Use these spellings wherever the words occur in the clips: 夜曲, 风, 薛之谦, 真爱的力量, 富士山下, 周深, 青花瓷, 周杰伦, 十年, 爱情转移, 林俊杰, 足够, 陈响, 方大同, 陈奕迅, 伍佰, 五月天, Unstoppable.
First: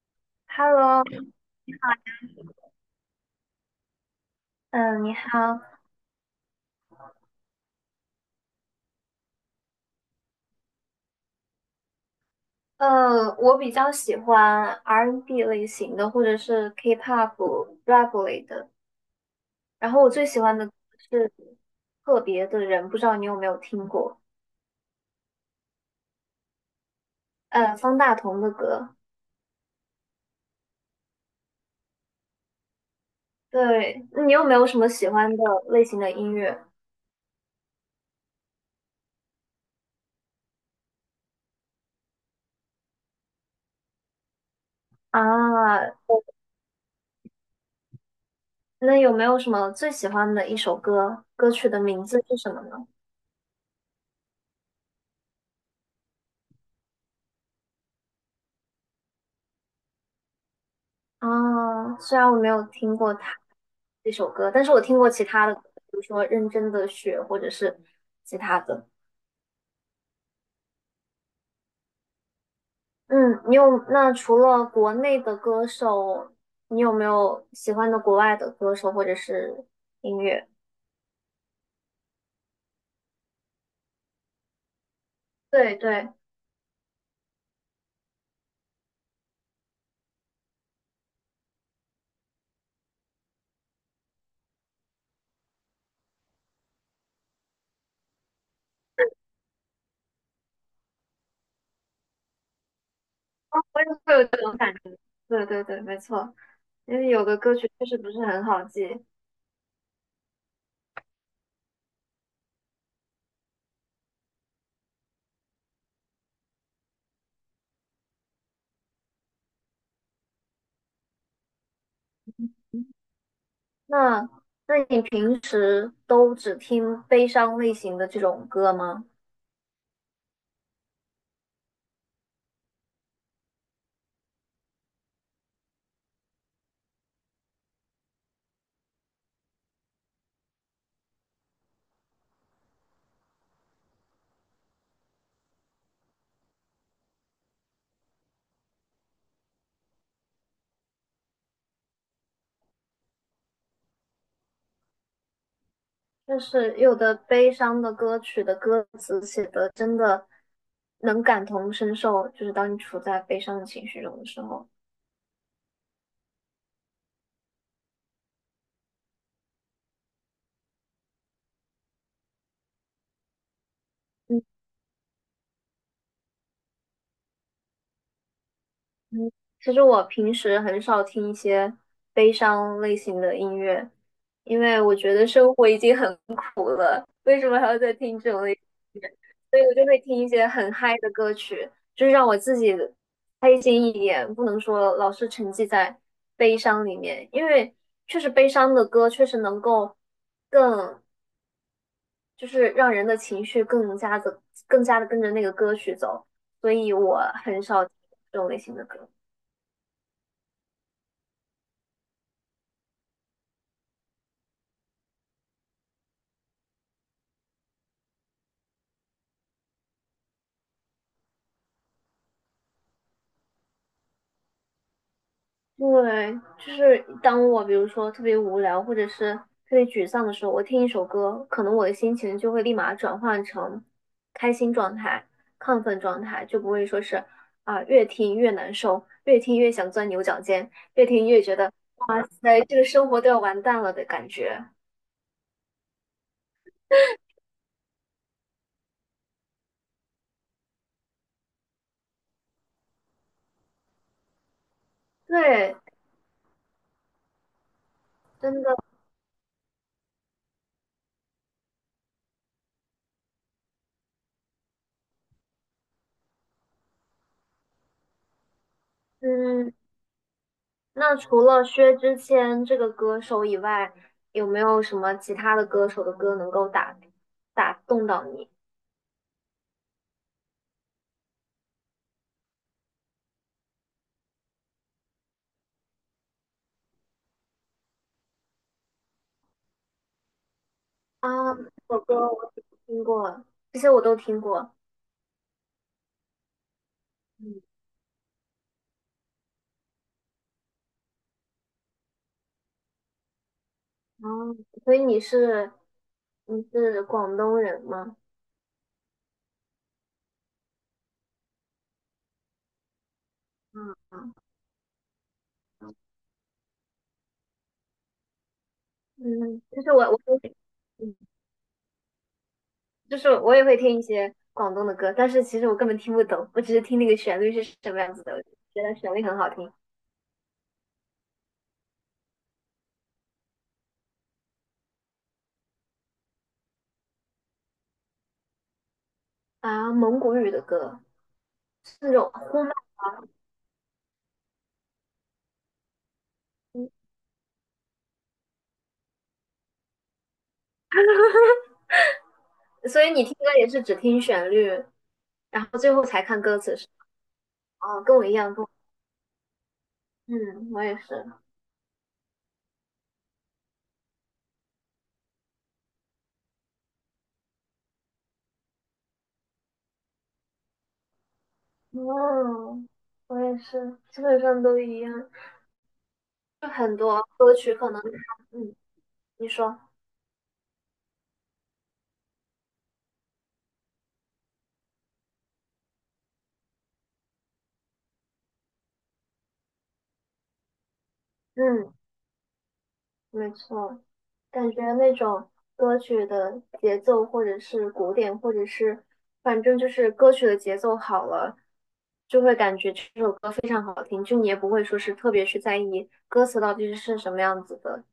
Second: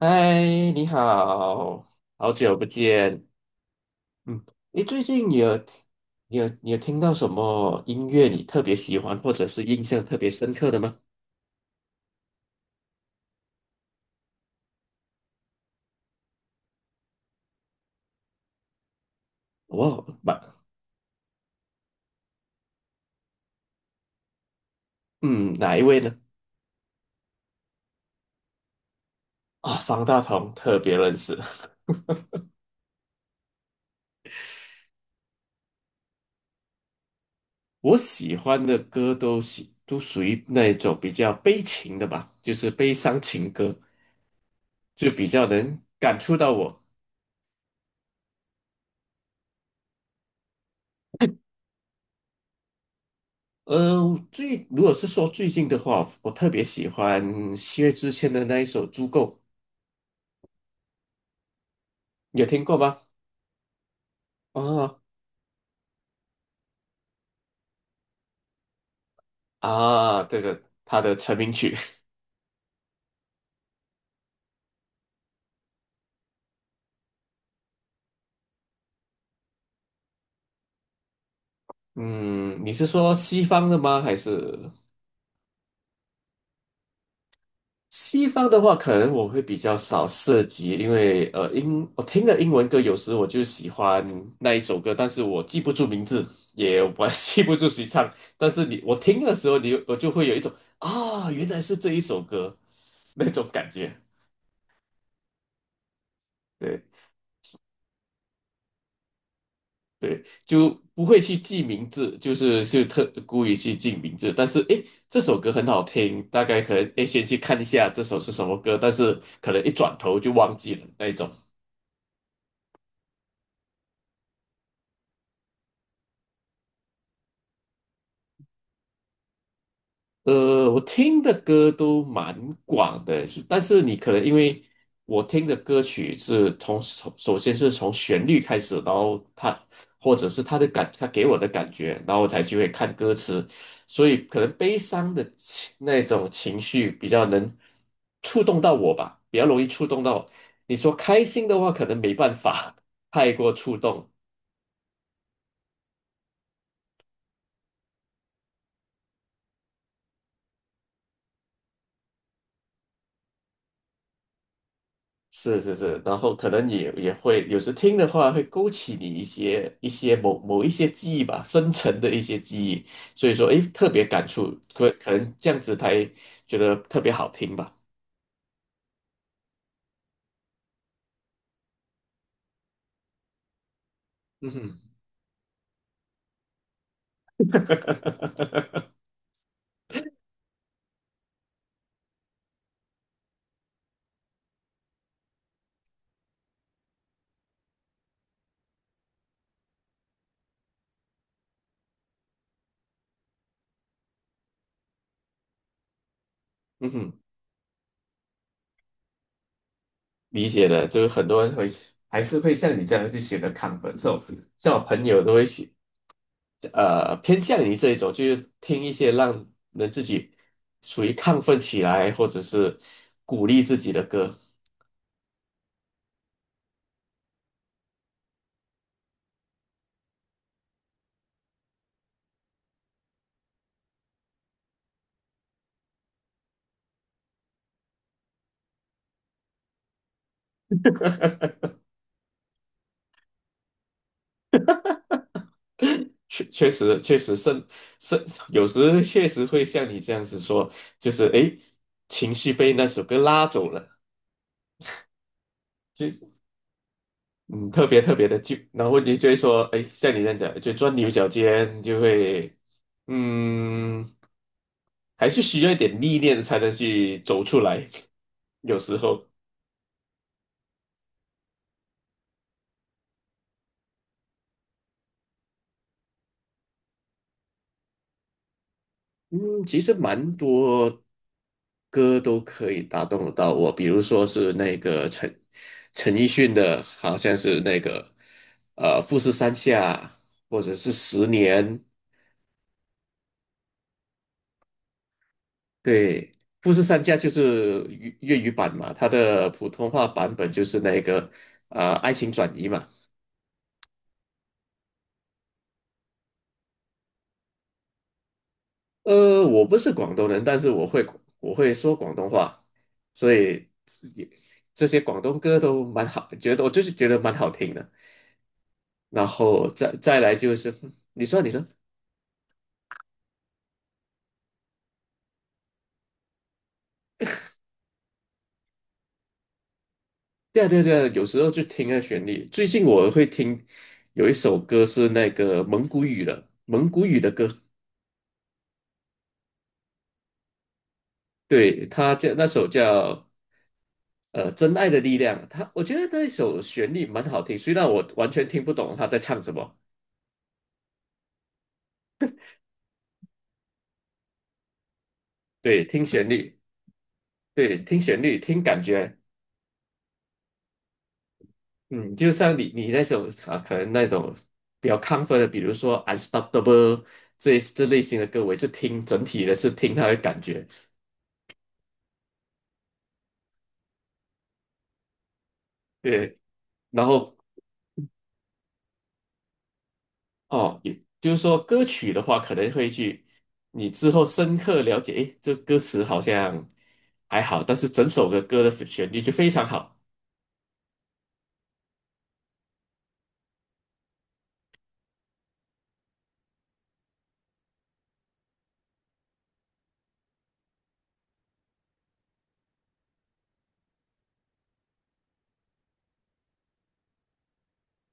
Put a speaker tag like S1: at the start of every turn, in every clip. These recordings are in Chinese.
S1: 嗨，你
S2: Hello，
S1: 好，好久不见。嗯，你
S2: 嗯，
S1: 最
S2: 你
S1: 近你有
S2: 好，
S1: 你有你有听到什么音乐你特别喜欢，或者是印象特别深刻的吗？
S2: 我比较喜欢 R&B N 类型的，或者是 K-pop、rap 类的。然后
S1: 我，
S2: 我最喜
S1: 哪
S2: 欢的歌是《特别的人》，不知道你有没有听过？
S1: 嗯哪一位呢？
S2: 方大同的歌。
S1: 啊、方大同特别认识。
S2: 对，你有没有什么喜欢的类型的音乐
S1: 我喜欢的歌都属于那种比较悲情的吧，就是悲伤情歌，就比较能
S2: 啊？
S1: 感触到我。
S2: 那有没有什么最喜欢的一首歌？歌曲的名字是什么呢？
S1: 呃，如果是说最近的话，我特别喜欢薛之谦的那一首《足够》。
S2: 啊，虽然我
S1: 有
S2: 没有
S1: 听过
S2: 听
S1: 吗？
S2: 过它。这首歌，但是我听
S1: 哦
S2: 过其他的，比如说《认真的雪》或者是其他的。
S1: 啊，这个他的成名曲，
S2: 嗯，你有，那除了国内的歌手，你有没有喜欢的国外的歌手或者是音乐？
S1: 嗯，你是说西方的吗？还是
S2: 对对，
S1: 西方的话，可能我会比较少涉及，因为英我听的英文歌，有时我就喜欢那一首歌，但是我记不住名字，也我 记不住谁唱，但是我听的时候我就会有一种啊，原来是这一首歌那种
S2: 就
S1: 感觉，
S2: 会有这种感觉。对对对，没错，
S1: 对。
S2: 因为有的歌曲确实不是很好记。
S1: 对，就不会去记名字，就是就特故意去记名字。但是诶，这首歌很好听，大概可能诶先去看一下这首是什么歌，但是可能一转头就忘记了那一种。
S2: 那那你平时都只听悲伤类型的这种歌吗？
S1: 呃，我听的歌都蛮广的，是但是你可能因为我听的歌曲是首先是从旋律开始，然后它或者是他给我的感觉，然后我才去会看歌词，所以可能悲伤的情那种情绪比较能触动到我吧，比较容易触动到。你说开心的话，可能没办法太过触动，
S2: 就是有的悲伤的歌曲的歌词写的真的能感同身受，就是当你处在悲伤的情绪中的时候。
S1: 是是是，然后可能也会有时听的话，会勾起你一些记忆吧，深层的一些记忆，所以说，诶，特别感
S2: 嗯
S1: 触，可能这样子才觉得特别好听吧。
S2: 嗯，其实我平时很少听一些悲伤类型的音乐，
S1: 嗯
S2: 因
S1: 哼，
S2: 为我觉得生活已经很 苦了，为什么还要再听这种类？所以我就会听一些很嗨的歌曲，就是让我自己开心一点，不能说老是沉浸在悲伤里面，因为确实悲伤的歌确实能够更，就是让人的情绪更加的跟着那个歌曲走，所
S1: 嗯
S2: 以
S1: 哼，
S2: 我很少听这种类型的歌。
S1: 理解的，就是很多人会还是会像你这样去选择亢奋这种，像我朋友都会喜呃偏向于这一种，就是听一些让人自己属于亢奋起来，或者是鼓励自己的歌。
S2: 对，就是当我比如说特别无聊或者是特别沮丧的时候，我听一首歌，可能我的心情就会立马转换成开心状态、亢奋状态，就不会说是啊、越听越难受，越听越想钻牛角尖，越听越觉得哇塞，这个生活都要完蛋了的感觉。
S1: 确确实确实甚甚，有时确实会像你这样子说，就是诶，情绪被那首歌拉走了，
S2: 对，
S1: 就嗯特别特别的
S2: 真
S1: 就，
S2: 的，
S1: 然后你就会说，诶，像你这样讲，就钻牛角尖，就会嗯，还是需要一点历练才能去走出来，有时候。
S2: 嗯，那除了薛之谦这个歌手以外，有没有什么其他的歌手的歌能够打动到你？
S1: 嗯，其实蛮多歌都可以打动得到我，比如说是那个陈奕迅的，好像是那个《富士山下》，或者是《十
S2: 啊，这
S1: 年》。
S2: 首歌我听过，这些我都听过。
S1: 对，《富士山下》就
S2: 嗯
S1: 是粤语版嘛，它的普通话版本就是那个《爱情转移》嘛。
S2: 哦，所以你是广东人吗？
S1: 呃，我不是广东人，但是我会说广东话，所以
S2: 嗯
S1: 也
S2: 嗯
S1: 这些广东歌都蛮好，觉得我就是觉得蛮好听的。然
S2: 嗯，
S1: 后
S2: 就是
S1: 再
S2: 我我
S1: 再来就
S2: 会
S1: 是，
S2: 嗯
S1: 你说，
S2: 就是我也会听一些广东的歌，但是其实我根本听不懂，我只是听那个旋律是什么样子的，我就觉得旋律很好听
S1: 对啊有时候就听那旋律。最近我会听有一首歌是那个蒙古语的，蒙古语的歌，
S2: 啊。蒙古语的歌
S1: 对，
S2: 是那
S1: 它
S2: 种
S1: 叫那
S2: 呼
S1: 首
S2: 麦，
S1: 叫呃《真爱的力量》，它我觉得那首旋律蛮好听，虽然我完全听不懂他在唱什么，
S2: 所以你听歌也是只听旋律，然后
S1: 对，
S2: 最后
S1: 听
S2: 才
S1: 旋
S2: 看歌
S1: 律，
S2: 词是
S1: 对，
S2: 吧？
S1: 听
S2: 哦，跟
S1: 旋
S2: 我一
S1: 律，
S2: 样，
S1: 听
S2: 跟我
S1: 感觉，
S2: 嗯，我也是。
S1: 嗯，就像你那首啊，可能那种比较亢奋的，比如说《Unstoppable》这类型的歌，我也是听整体的是听它的感觉。
S2: 哦，我也是，基本上都一样。
S1: 对，
S2: 就很
S1: 然
S2: 多
S1: 后
S2: 歌曲可能它嗯，你说，
S1: 哦，也就是说歌曲的话，可能会去你之后深刻了解，诶，这歌词好像还好，但是整首的歌的旋律就非常好。
S2: 嗯，没错，感觉那种歌曲的节奏，或者是鼓点，或者是反正就是歌曲的节奏好了，就会感觉这首歌非常好听，就你也不会说是特别去在意歌词到底是什么样子的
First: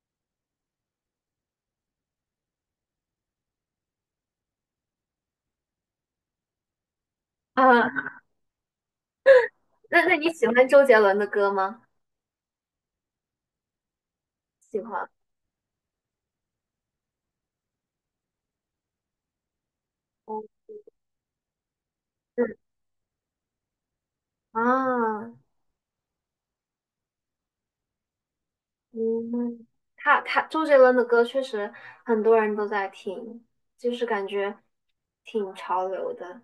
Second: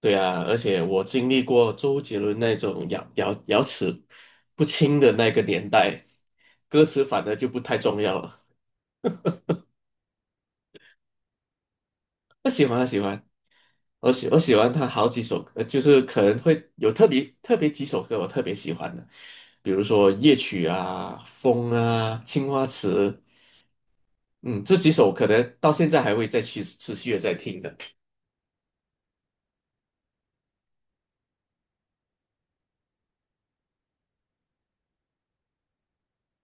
S1: 对啊，而且我经历过周杰伦那种咬齿不清的那个年代，歌词反而就不太重
S2: 啊。
S1: 要了。
S2: 那那你喜欢周杰伦的歌吗？
S1: 我喜欢，我喜欢，我喜欢
S2: 喜
S1: 他好
S2: 欢，
S1: 几首歌，就是可能会有特别特别几首歌我特别喜欢的。比如说夜
S2: 哦，
S1: 曲啊、风啊、青
S2: 嗯
S1: 花瓷嗯，这几首可
S2: 啊，
S1: 能到现在还会再去持续的在听的。
S2: 嗯，他周杰伦的歌确实很多人都在听，就是感觉挺潮流的。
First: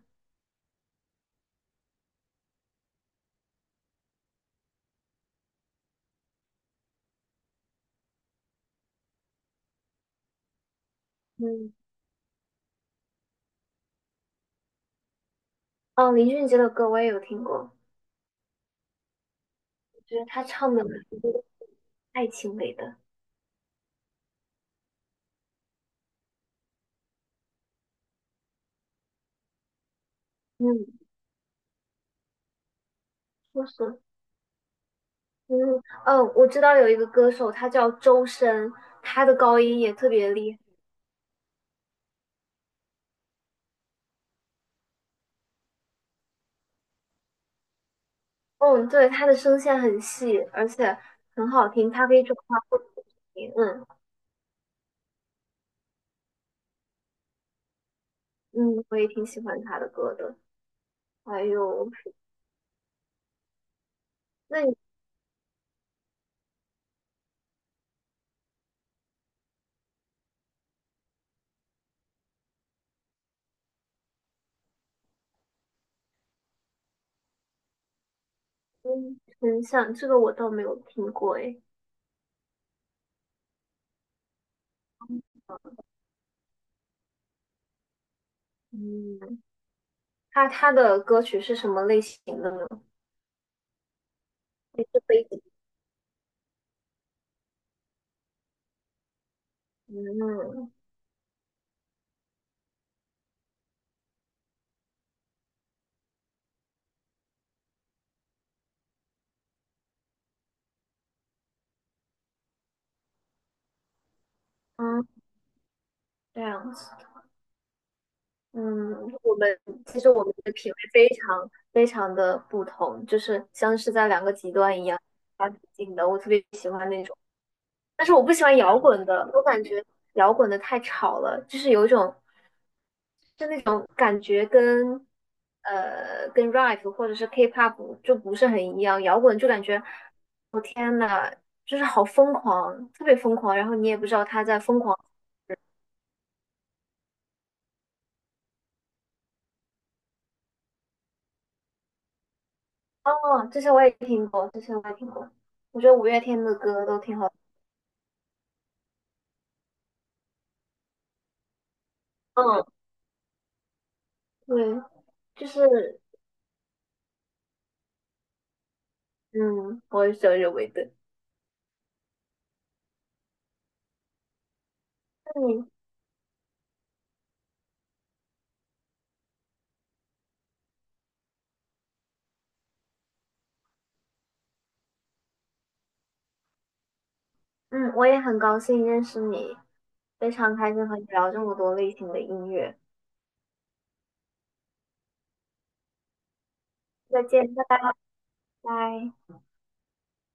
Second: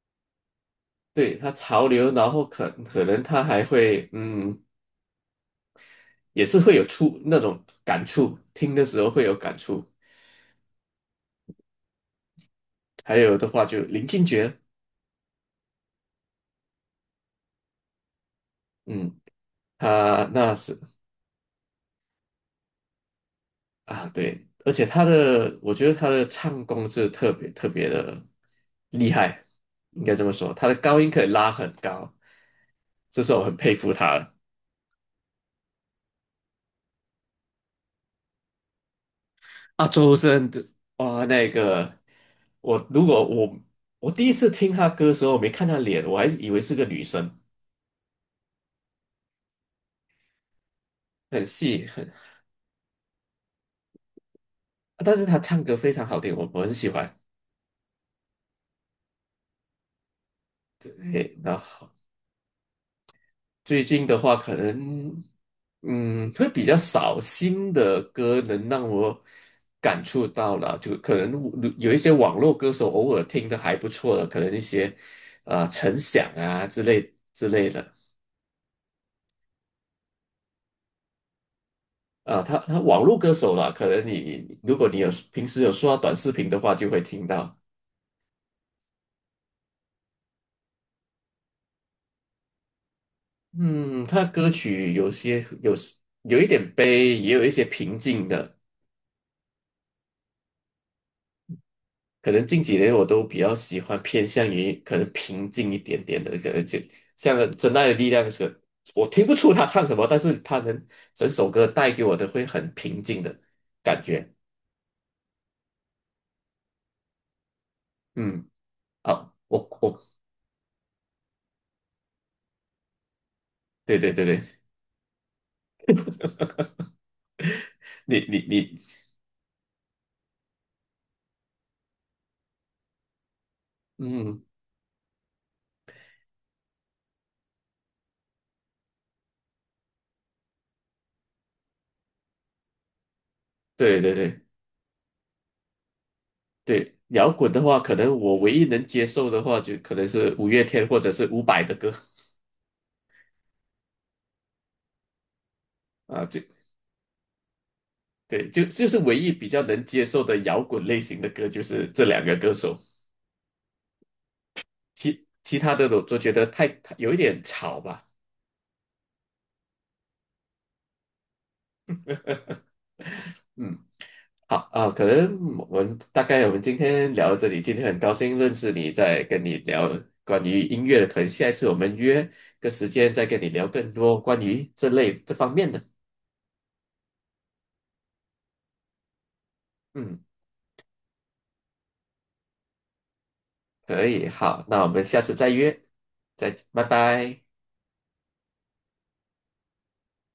S1: 对，他潮流，然后可能他还会，嗯，也是会有触那种感触，听的时候会有感触。
S2: 嗯，
S1: 还有的话就林俊杰，
S2: 哦，林俊杰的歌我也有听过，
S1: 嗯，
S2: 觉得
S1: 他
S2: 他
S1: 那
S2: 唱
S1: 是
S2: 的爱情类的。
S1: 啊，对，而且我觉得他的唱功是特别特别的厉害，应该这么说，他的
S2: 嗯，
S1: 高音可以拉很高，这是我很
S2: 确
S1: 佩服
S2: 实。
S1: 他的。
S2: 嗯哦，我知道有一个歌手，他叫周深，他的高音
S1: 啊，
S2: 也特
S1: 周
S2: 别
S1: 深
S2: 厉害。
S1: 的啊，那个我如果我我第一次听他歌的时候，我没看他脸，我还以为是个女生，
S2: 嗯，对，他的声线很细，而且
S1: 很
S2: 很好
S1: 细
S2: 听，他
S1: 很，
S2: 可以转化不同的声音。嗯
S1: 但是他唱歌非常好听，我很喜欢。
S2: 嗯，我也挺喜欢他的歌的。
S1: 对，
S2: 还
S1: 然后
S2: 有。
S1: 最近的话，可
S2: 那你？
S1: 能嗯会比较少新的歌能让我感触到了，就可能有一些网络歌手偶尔听的还不错的，可能一些啊陈响之类的。
S2: 嗯，很像，这个我倒没有听过诶。
S1: 啊，他网络歌手啦，可能你如果你有平时有刷短视频的话，就会听到。
S2: 嗯，他的歌曲是什么类型的呢？
S1: 嗯，他歌
S2: 也
S1: 曲
S2: 是
S1: 有
S2: 背景。
S1: 些有有一点悲，也有一些平静的。
S2: 嗯
S1: 可能近几年我都比较喜欢偏向于可能平静一点点的，可能就像《真爱的力量》是，我听不出他唱什么，但是他能整首歌带给我的会很平静的感觉。
S2: 嗯，这样子。
S1: 嗯，
S2: 嗯，
S1: 啊，
S2: 我们
S1: 我
S2: 其
S1: 我
S2: 实我们的品味非常非常的不同，就是像是
S1: 对
S2: 在
S1: 对对
S2: 两个
S1: 对，
S2: 极端一样发挺近的。我特别喜欢那种，但是
S1: 你
S2: 我不喜
S1: 你
S2: 欢
S1: 你，
S2: 摇滚的，我感觉摇滚的太吵了，就是有一种就那种感
S1: 嗯，
S2: 觉跟 rap 或者是 K-pop 就不是很一样，摇滚就感觉我天呐，就是好疯狂，特别疯狂，然后你也
S1: 对
S2: 不
S1: 对
S2: 知道
S1: 对。
S2: 他在疯狂。
S1: 对，摇滚的话，可能我唯一能接受的话，就可能是五月天或者是伍佰的歌
S2: 哦，这些我也听过，这些我也听过，我觉得五月
S1: 啊，就
S2: 天的歌都挺好的。
S1: 对，就是唯一比较能接受的摇滚类型的歌，就是这两个歌
S2: 嗯，
S1: 手，
S2: 对，就
S1: 其他的
S2: 是
S1: 我都觉得太有一点吵吧。
S2: 嗯，我也是有认为的。
S1: 嗯，好啊，可能
S2: 那你，
S1: 我们今天聊到这里，今天很高兴认识你，在跟你聊关于音乐的，可能下一次我们约个时间再跟你聊更多关于这方面的。
S2: 嗯，我也很高兴认识你，
S1: 嗯。
S2: 非常开心和你聊这么多类型的音乐。
S1: 可以，好，那我们下次再约，再，拜
S2: 再
S1: 拜。
S2: 见，拜拜。